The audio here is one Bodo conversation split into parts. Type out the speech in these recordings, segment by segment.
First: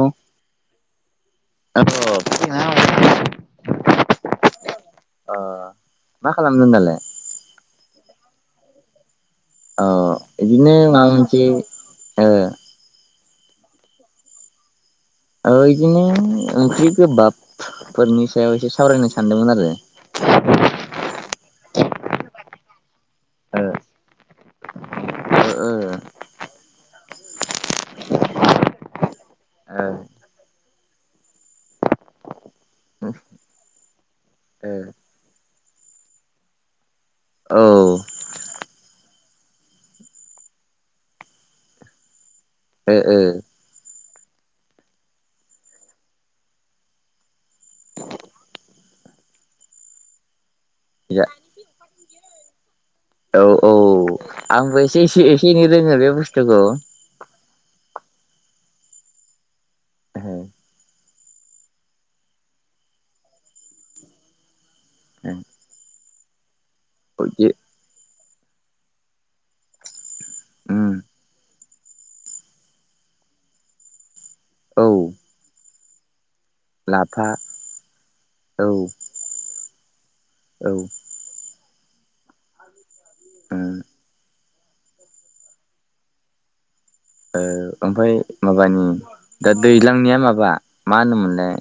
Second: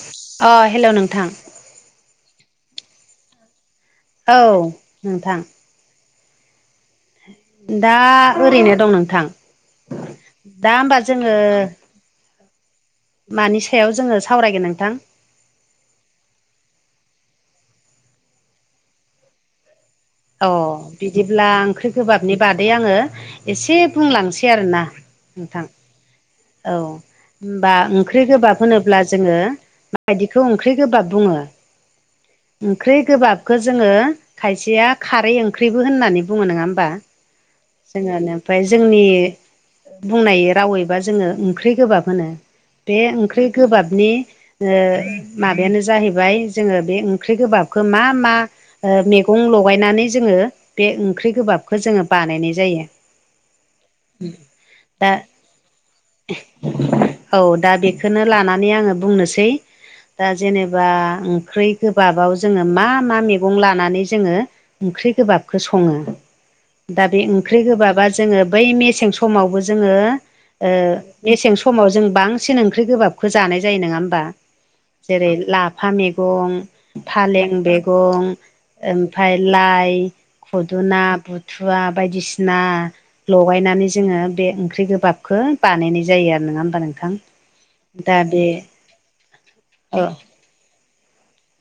औ ओ अह हेल' नोंथां [unintelligible] औ नोंथां मा खालामदों दालाय? दा ओरैनो दं नोंथां। औ दा बिदिनो होमबा माबा जोङो मोनसे ओ मानि सायाव जोङो सावरायगोन नोंथां औ बिदिनो ओंख्रि गोबाबफोरनि सायाव एसे सावरायनो सानदोंमोन आरो अह बिदिब्ला ओंख्रि गोबाबनि बागै आङो एसे बुंलांसै आरोना नोंथां ओ-ओ औ होमबा ओंख्रि गोबाब होनोब्ला जोङो माबायदिखौ ओंख्रि गोबाब बुङो ओंख्रि गोबाबखौ जोङो खायसेया खारै ओंख्रिबो होननानै बुङो नङा होमबा ओ जोंङो ओमफ्राय जोंनि बुंनाय रावैबा जोंङो ओंख्रि गोबाब होनो ओ औ बे ओ ओंख्रि गोबाबनि माबायानो जाहैबाय जोंङो बे ओंख्रि गोबाबखौ मा मा ओ मैगं ल लगायनानै जोंङो बे ओंख्रि गोबाबखौ जोंङो बानायनाय जायो। औ-औ आंबो एसे दा एसे एसे एनै रोङो बे बुस्थुखौ औ दा बेखौनो लानानै आंङो बुंनोसै दा जेनेबा ओंख्रि गोबाबाव जोंङो मा मा मैगं लानानै जोंङो ओंख्रि गोबाबखौ संङो दा बे ओंख्रि गोबाबा जोंङो बै मेसें समावबो जोंङो ओ उम मेसें समाव जों बांसिन ओंख्रि गोबाबखौ जानाय जायो नङा होमबा औ जेरै लाफा मैगं लाफा फालें मैगं औ ओमफाय लाइ ओम खुदुना बु थुवा बायदिसिना ओ लगायनानै जोंङो बे ओंख्रि गोबाबखौ बानायनाय जायो आरो नङा होमबा नोंथां दा ओमफ्राय बे माबानि दा औ दैज्लांनिया माबा मा होनोमोनलाय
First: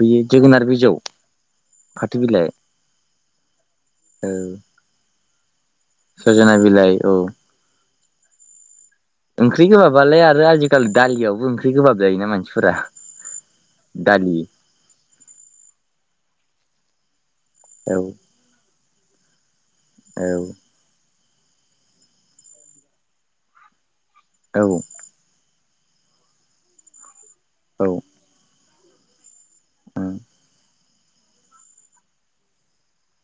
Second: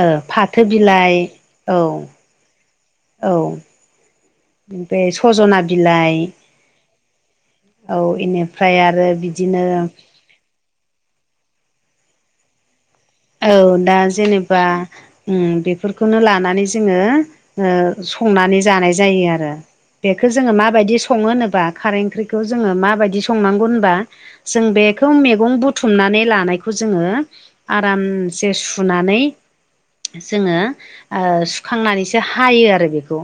बेयो फाथो जोगोनार बिजौ बिलाइ फाथो बिलाइ औ-औ औ बे सजना बिलाइ सजना बिलाइ औ औ इनिफ्राय आरो ओंख्रि बिदिनो गोबाबालाय आरो आजिखालि दालियावबो ओंख्रि गोबाब जायोना मानसिफोरा। औ दा दालि जेनेबा बेफोरखौनो ओम लानानै जोंङो ओ औ संनानै जानाय जायो आरो औ बेखौ जोंङो माबायदि संङो होनोबा खारै ओंख्रिखौ जोंङो मा बायदि संनांगौ होनबा औ जों बे खौ मैगं बुथुमनानै लानायखौ जोंङो औ आरामसे सुनानै उम जोंङो ओ सुखांनानैसो हायो आरो बेखौ।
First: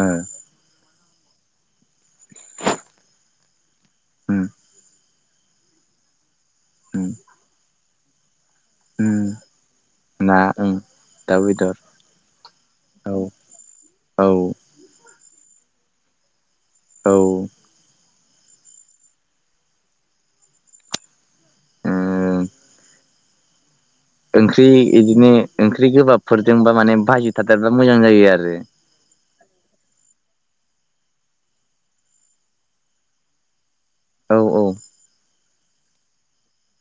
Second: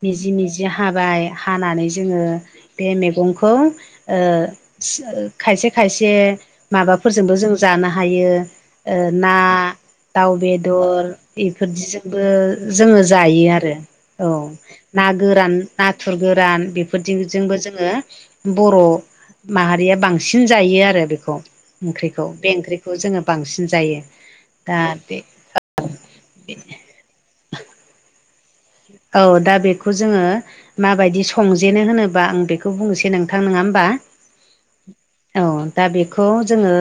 ओ मिजि मिजि हाबाय हानानै जोंङो बे मैगंखौ ओ उम खायसे खायसे उम माबाफोरजोंबो जों जानो हायो। ओ उम ना दाउ ना उम बेदर दाउ बेदर इफोरदिजोंबो जोंङो औ जायो आरो औ ना गोरान नाथुर गोरान बेफोरजोंबो उम जों जोंङो बर' माहारिया बांसिन जायो आरो बेखौ। ओंख्रिखौ बे ओंख्रिखौ जोंङो बांसिन जायो। ओंख्रि दा बे बिदिनो ओंख्रि गोबाबफोरजोंबा माने बाजि थादेरबा मोजां जायो आरो औ दा बेखौ जोंङो माबायदि संजेनो होनोबा आं बेखौ बुंसै नोंथां नङा होमबा औ औ। औ दा बेखौ जोङो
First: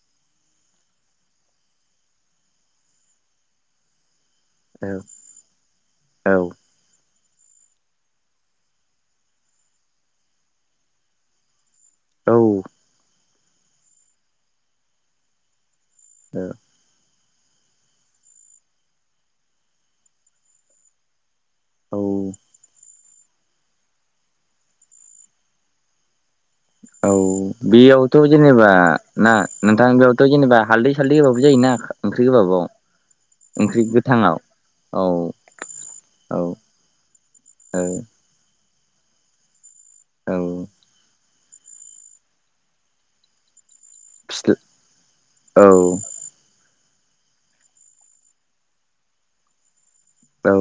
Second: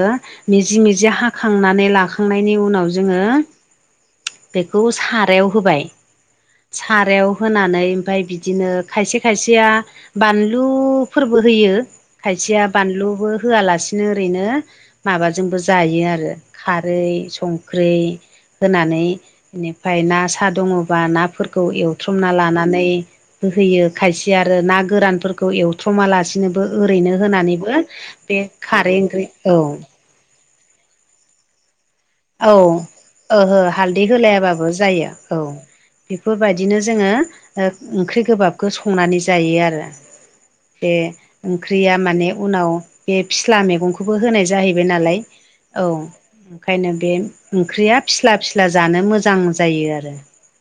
मिजि मिजि हाखांनानै लाखांनायनि उनाव जोङो बेखौ औ सारायाव होबाय औ। सारायाव होनानै ओमफाय बिदिनो खायसे खायसेया बानलु फोरबो होयो। औ खायसेया बानलुबो होआलासिनो ओरैनो माबाजोंबो जायो आरो औ खारै संख्रि होनानै बेनिफ्राय ना साहा दङबा नाफोर औ एवथ्रमना लानानै बोहोयो खायसे आरो ना गोरानफोरखौ एव थ्रमालासिनोबो औ ओरैनो होनानैबो बेयावथ' बे खारै ओंख्रि औ थ' जेनेबा हालदै सालदै होबाबो जोयोना? औ ओहो हालदै गोथाङाव होलायाबाबो जायो औ औ बेफोरबायदिनो जोङो औ ओंख्रि गोबाबखौ संनानै जायो आरो औ। बे ओंख्रिया माने उनाव बे फिस्ला मैगंखौबो होनाय फिस्ला जाहै बाय नालाय औ। खायनो बे ओंख्रिया फिस्ला फिस्ला जानो मोजां जायो आरो। औ।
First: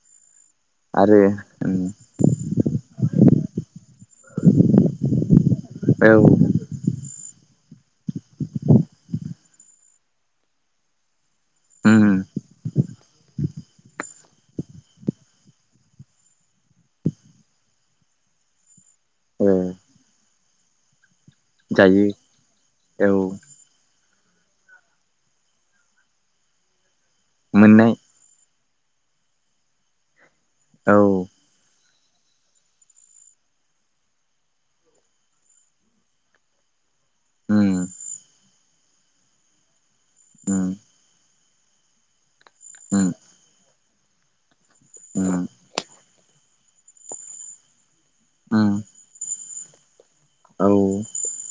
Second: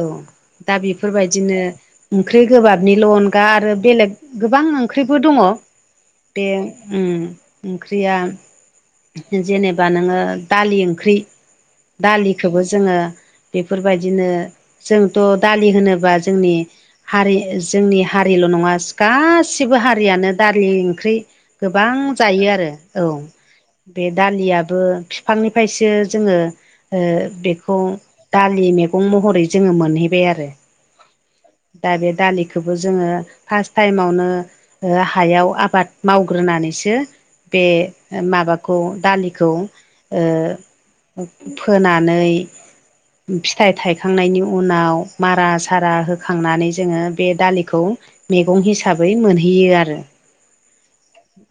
औ दा आरो बेफोरबायदिनो ओंख्रि गोबाबनिल' अनगा आरो बेलेग गोबां ओंख्रिबो दङ। औ बे उम। ओंख्रिया जेनेबा नोङो दालि ओंख्रि उम दालिखौबो जोङो बेफोरबायदिनो जोंथ' दालि होनोबा जोंनि हारि जोंनि हारिल' नङा औ गासिबो हारियानो दालि ओंख्रि गोबां जायो आरो औ। बे दालियाबो बिफांनिफ्रायसो जोङो ओ बेखौ मोननाय दालि मेगं महरै जोङो मोनहैबाय आरो। औ। दा बे दालिखौबो जोङो फार्स्ट टाइमावनो ओ हायाव आबाद मावग्रोनानैसो बे उम माबाखौ दालिखौ उम ओ फोनानै उम। फिथाइ थायखांनायनि उनाव उम मारा सारा होखांनानै जोङो बे दालिखौ मैगं उम हिसाबै मोनहैयो आरो। औ।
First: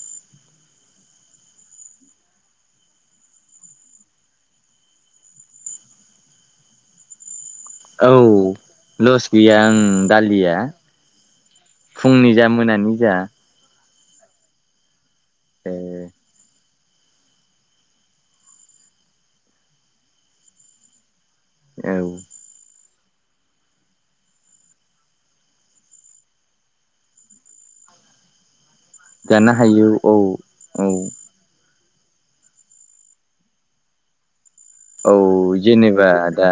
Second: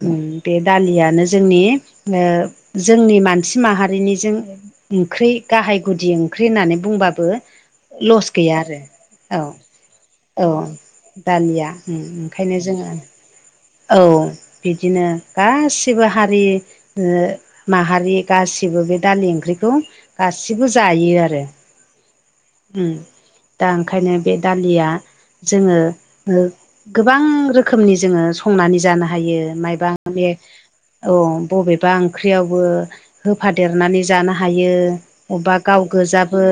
उम बे दालियानो जोंनि ओ जोंनि मानसि माहारिनिजों ओंख्रि गाहाय गुदि ओंख्रि होननानै बुंबाबो औ लस गैया आरो लस गैया आं औ दालिया औ। दालिया उम फुंनि जा ओंखायनो जोङो मोनानि जा औ बिदिनो ओ गासिबो हा रि ओ माहारि गासिबो बे दालि ओंख्रिखौ गासिबो जायो आरो। औ। उम दा ओंखायनो बे दालिया जोङो ओ गोबां रोखोमनि जोङो संनानै जानो हायो मायबा [unintelligible] बे औ बबे बा ओंख्रियावबो होफादेरनानै जानो हायो। औ अबेबा गाव जेनेबा गोजाबो दा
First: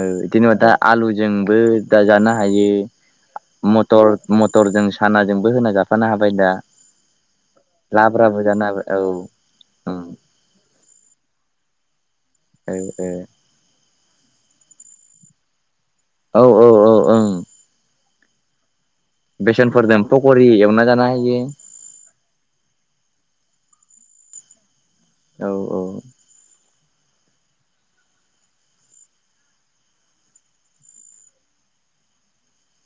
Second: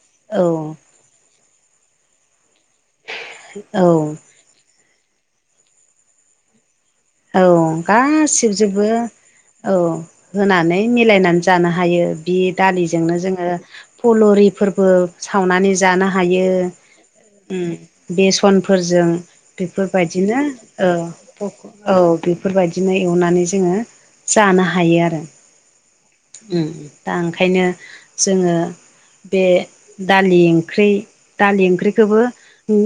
ओ औ जेनेबा दा आलु जोंबो दाजानो हायो औ मटर मटरजों सानाजोंबो होना जाफानो हाबाय दा। औ लाब्राबो जानो गासिबजोबो हाबाय औ होनानै मिलायनानै जानो हायो। बे दालिजोंनो जोङो फुलरिफोरबो सावनानै जानो औ हायो ओं ओ औ औ ओं ओम बे समफोरजों। बेफोर बेसनफोरजों बायदिनो पकरि एवना औ। जानो हायो औ बेफोर बायदिनो एवनानै जोङो जानो हायो आरो औ औ। उम उम दा ओंखायनो जोङो बे दालि ओंख्रि दालि ओंख्रिखौबो उम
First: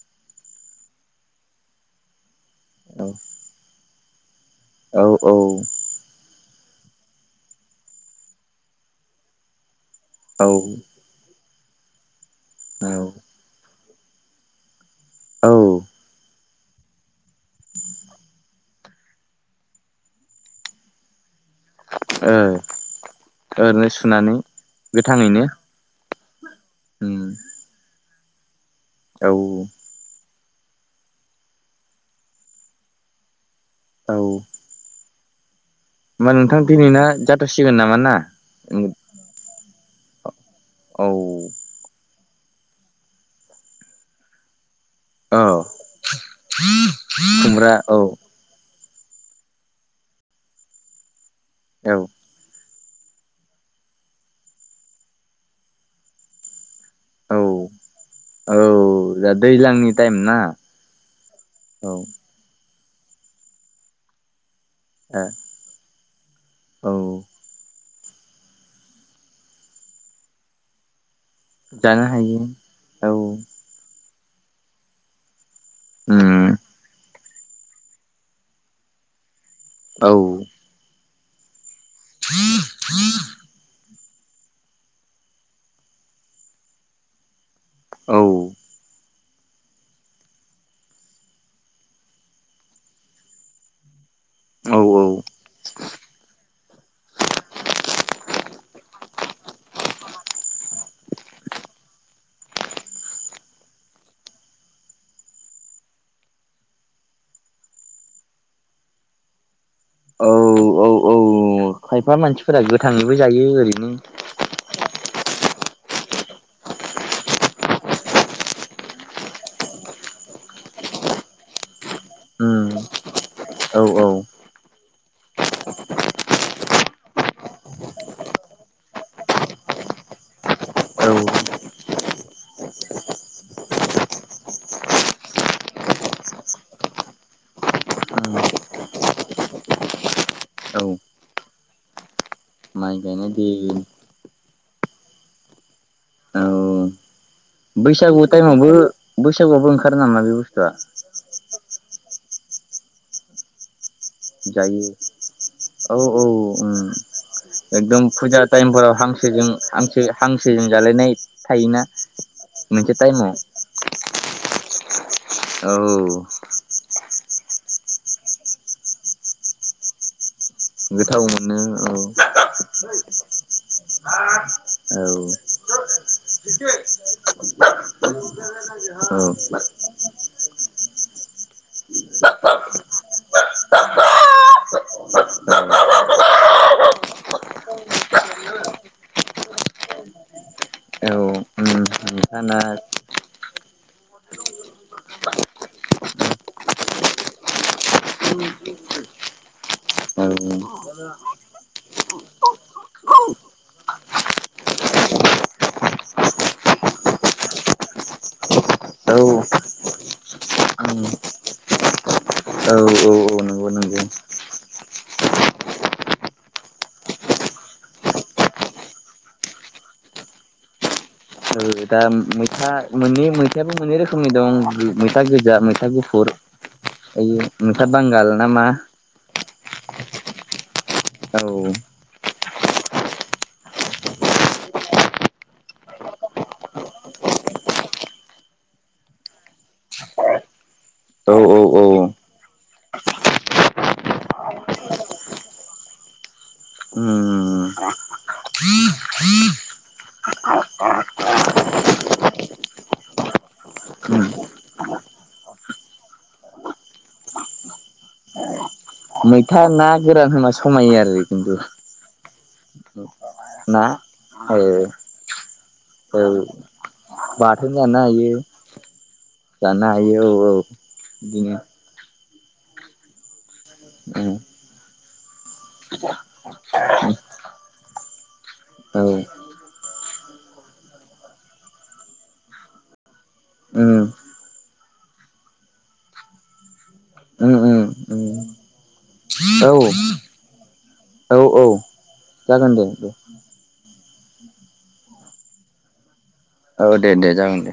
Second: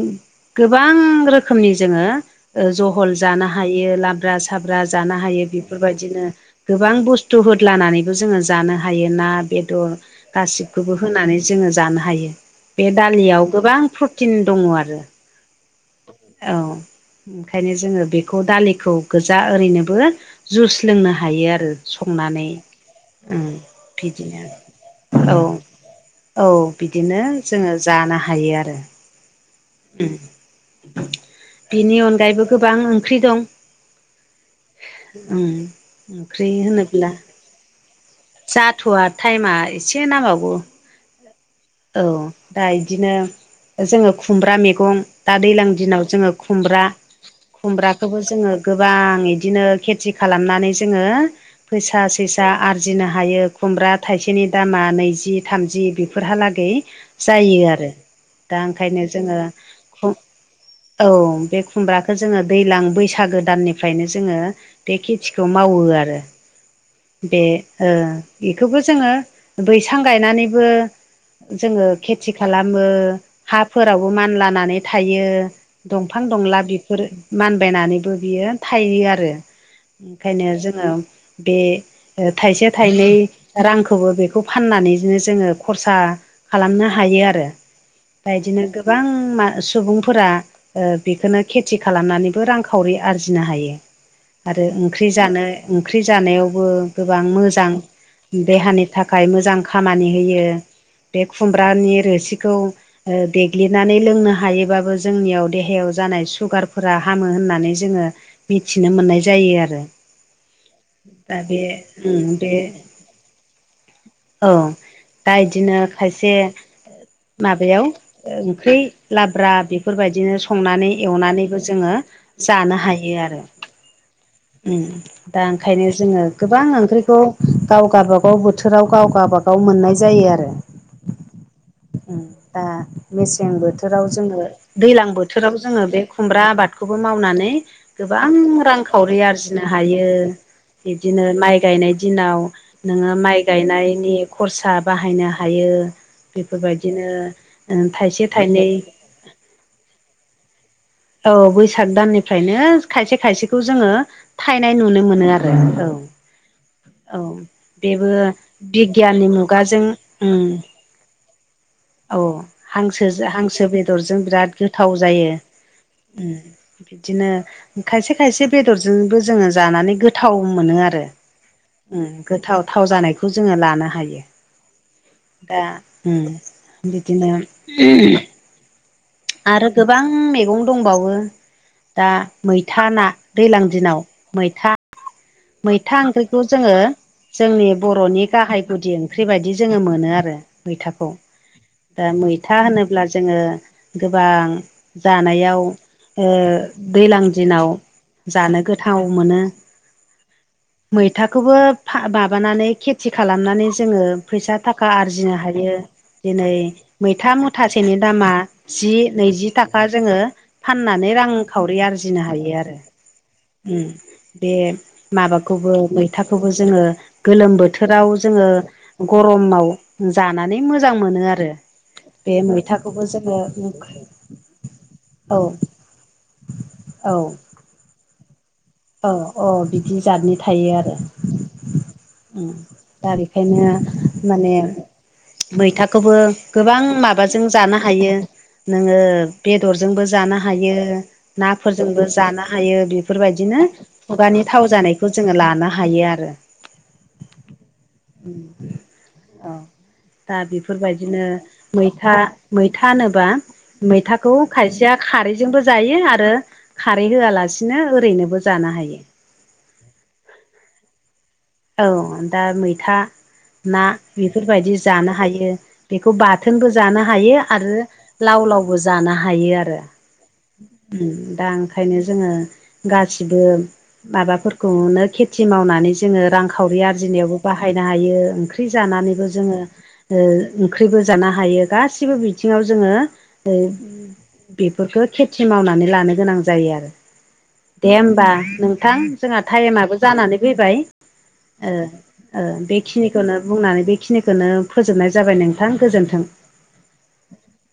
गोबां रोखोमनि जोङो ओ जहल जानो हायो लाब्रा साब्रा औ जानो हायो बेफोर बायदिनो गोबां बुस्थु होदलानानैबो जोङो जानो हायो ना बेदर औ गासिबखौबो होनानै जोङो जानो हायो बे औ दालियाव गोबां प्रटिन दङ आरो। औ औ ओंखायनो जोङो बेखौ दालिखौ गोजा ओरैनोबो जुस लोंनो हायो आरो संनानै ओम ओरैनो सुनानै बिदिनो औ गोथाङैनो औ बिदिनो उम जोङो जानो हायो आरो औ ओम बिनि अनगायैबो गोबां ओंख्रि दं। औ ओम ओंख्रि नोंथां दिनैना होनोब्ला जाथ'सिगोन नामा ना जाथ'वा। टाइमा एसे नांबावगौ। औ औ दा इदिनो जोङो खुमब्रा मैगं। दा औ दैज्लां दिनाव जोङो खुमब्रा खुमब्रा औ खुमब्राखौबो जोङो। गोबां इदिनो खेथि खालामनानै जोङो औ फैसा। पैसा आर्जिनो हायो खुमब्रा थाइसेनि दामा नैजि थामजि बेफोर हालागै। औ जायो आरो दा ओंखायनो औ दा जोङो। दैज्लांनि खुम टाइम ना औ बे औ खुमब्राखो। जोङोदैज्लां बैसागो दाननिफ्रायनो जोङो बे खेथिखौ मावो आरो औ बे ओ बेखौबो जोङो बैसां गायनानैबो। जोङो जानो खेथि हायो खालामो औ हा फोरावबो मानलानानै थायो दंफां उम दंला बिफोर मानबायनानैबो बियो थायो आरो औ ओंखायनो जोङो बे, थाइसे थाइनै रां बेखौ फाननानैनो जोङो खरसा खालामनो हायो आरो औ बायदिनो। गोबां मासु सुबुंफोरा ओ बेखौनो खेथि खालामनानैबो रांखावरि आरजिनो हायो। आरो ओंख्रि जानो ओंख्रि जानायावबो गोबां मोजां। देहानि थाखाय मोजां खामानि होयो। बे खुमब्रानि रोसिखौ देग्लिनानै लोंनो हायो। थोबाबो जोंनियाव देहायाव जानाय सुगारफोरा हामो होननानै जोङो। मिथिनो मोननाय जायो आरो औ औ औ दा बे खायफा उम बे मानसिफोरा गोथाङैबो जायो ओरैनो। औ दा इदिनो खायसे। माबायाव ओंख्रि लाब्रा बेफोरबायदिनो संनानै एवनानैबो जोङो। उम जानो हायो आरो। औ - औ। उम। दा ओंखायनो जोङो गोबां ओंख्रिखौ गाव गाबागाव बोथोराव गाव गाबागाव बाव मोननाय जायो आरो। औ। उम दा मेसें बोथोराव जोङो दैज्लां बोथोराव जोङो बे खुमब्रा आबादखौबो मावनानै। गोबां औ रांखावरि आरजिनो हायो औ बिदिनो माइ गायनाय दिनाव। नोङो गायनाय माइ दिन गायनायनि खरसा बाहायनो हायो औ बेफोरबायदिनो। थाइसे बैसागु टाइमावबो थाइनै बैसागुआवबो ओंखारो नामा बे बुस्थुआ। औ बैसाग दाननिफ्रायनो खायसे खायसेखौ जोङो। थायनाय जायो नुनो मोनो आरो औ औ उम, औ बेबो एकदम फुजा टाइमफोराव बिगियाननि हांसोजों मुगाजों हांसो उम हांसोजों जालायनाय थायोना? औ मोनसे हांसो टाइमाव हांसो बेदरजों बिराद गोथाव जायो। औ बिदिनो खायसे-खायसे बेदरजोंबो जोङो जानानै गो थाव मोनो आरो गोथाव मोनो औ उम गोथाव थाव जानायखौ जोङो लानो हायो। औ। दा उम बिदिनो औ। आरो गोबां मैगं दंबावो। दा मैथा ना दैलां दिनाव मैथा मैथा ओंख्रिखौ जोङो जोंनि बर'नि गाहाय गुदि ओंख्रि बायदि जोङो मोनो आरो मैथाखौ। औ उम। दा मैथा नोंथाङा होनोब्ला जोङो गोबां जानायाव ओ दैलां दिनाव जानो गोथाव मोनो। औ-औ। मैथाखौबो फा माबानानै खेथि खालामनानै जोङो फैसा थाखा आरजिनो हायो। दिनै मैथा मुथासेनि दामा जि, औ नैजि थाखा जोङो फाननानै रांखावरि आरजिनो हायो आरो। औ औ नोंगो। उम बे माबाखौबो मैथाखौबो जोङो गोलोम बोथोराव जोङो गर'माव जानानै मोजां मोनो आरो। दा बे मैथा मैथाखौबो मोननै जोङो मैथायाबो मोननै रोखोमनि दं मैथा औ गोजा मैथा गुफुर। औ। ओयो मैथा बांगाल नामा? औ-अ बिदि जादनि थायो आरो। औ दा बेखायनो माने मैथाखौबो गोबां माबाजों जानो हायो। नोङो बेदरजोंबो जानो हायो। औ औ औ नाफोरजोंबो जानो हायो। बेफोरबायदिनो खुगानि थाव जानायखौ जोङो लानो हायो आरो। औ उम। दा बेफोरबायदिनो मैथा मैथा होनोबा मैथाखौ खायसेया खारैजोंबो जायो। आरो खारै होआलासिनो ओरैनोबो जानो हायो। मैथा ना गोरान होना समायो आरो खिन्थु। औ दा मैथा ना औ बेफोरबायदि जानो हायो बेखौ औ बाथोनबो जानो हायो बाथोन आरो जानो हायो लाव-लाव जानो हायो आरो। जानो हायो औ औ उम दा बिदिनो ओंखायनो जोङो गासिबो माबाफोरखौनो खेथि मावनानै जोङो रांखावरि आरजिनायावबो बाहायनो हायो ओंख्रि औ औ जानानैबो जोङो ओ ओंख्रिबो जानो हायो गासिबो बिथिङाव जोङो [unintelligible] उम बेफोरखो खेथि मावनानै लानो गोनां जायो आरो। उम उम दे होमबा उम नोंथां जोंहा औ थाएमाबो जानानै फैबाय। औ औ ओ ओ जागोन दे दे। बेखिनिखौनो बुंनानै बेखिनिखोनो फोजोबनाय जाबाय नोंथां गोजोन्थों। ओ दे-दे जागोन दे।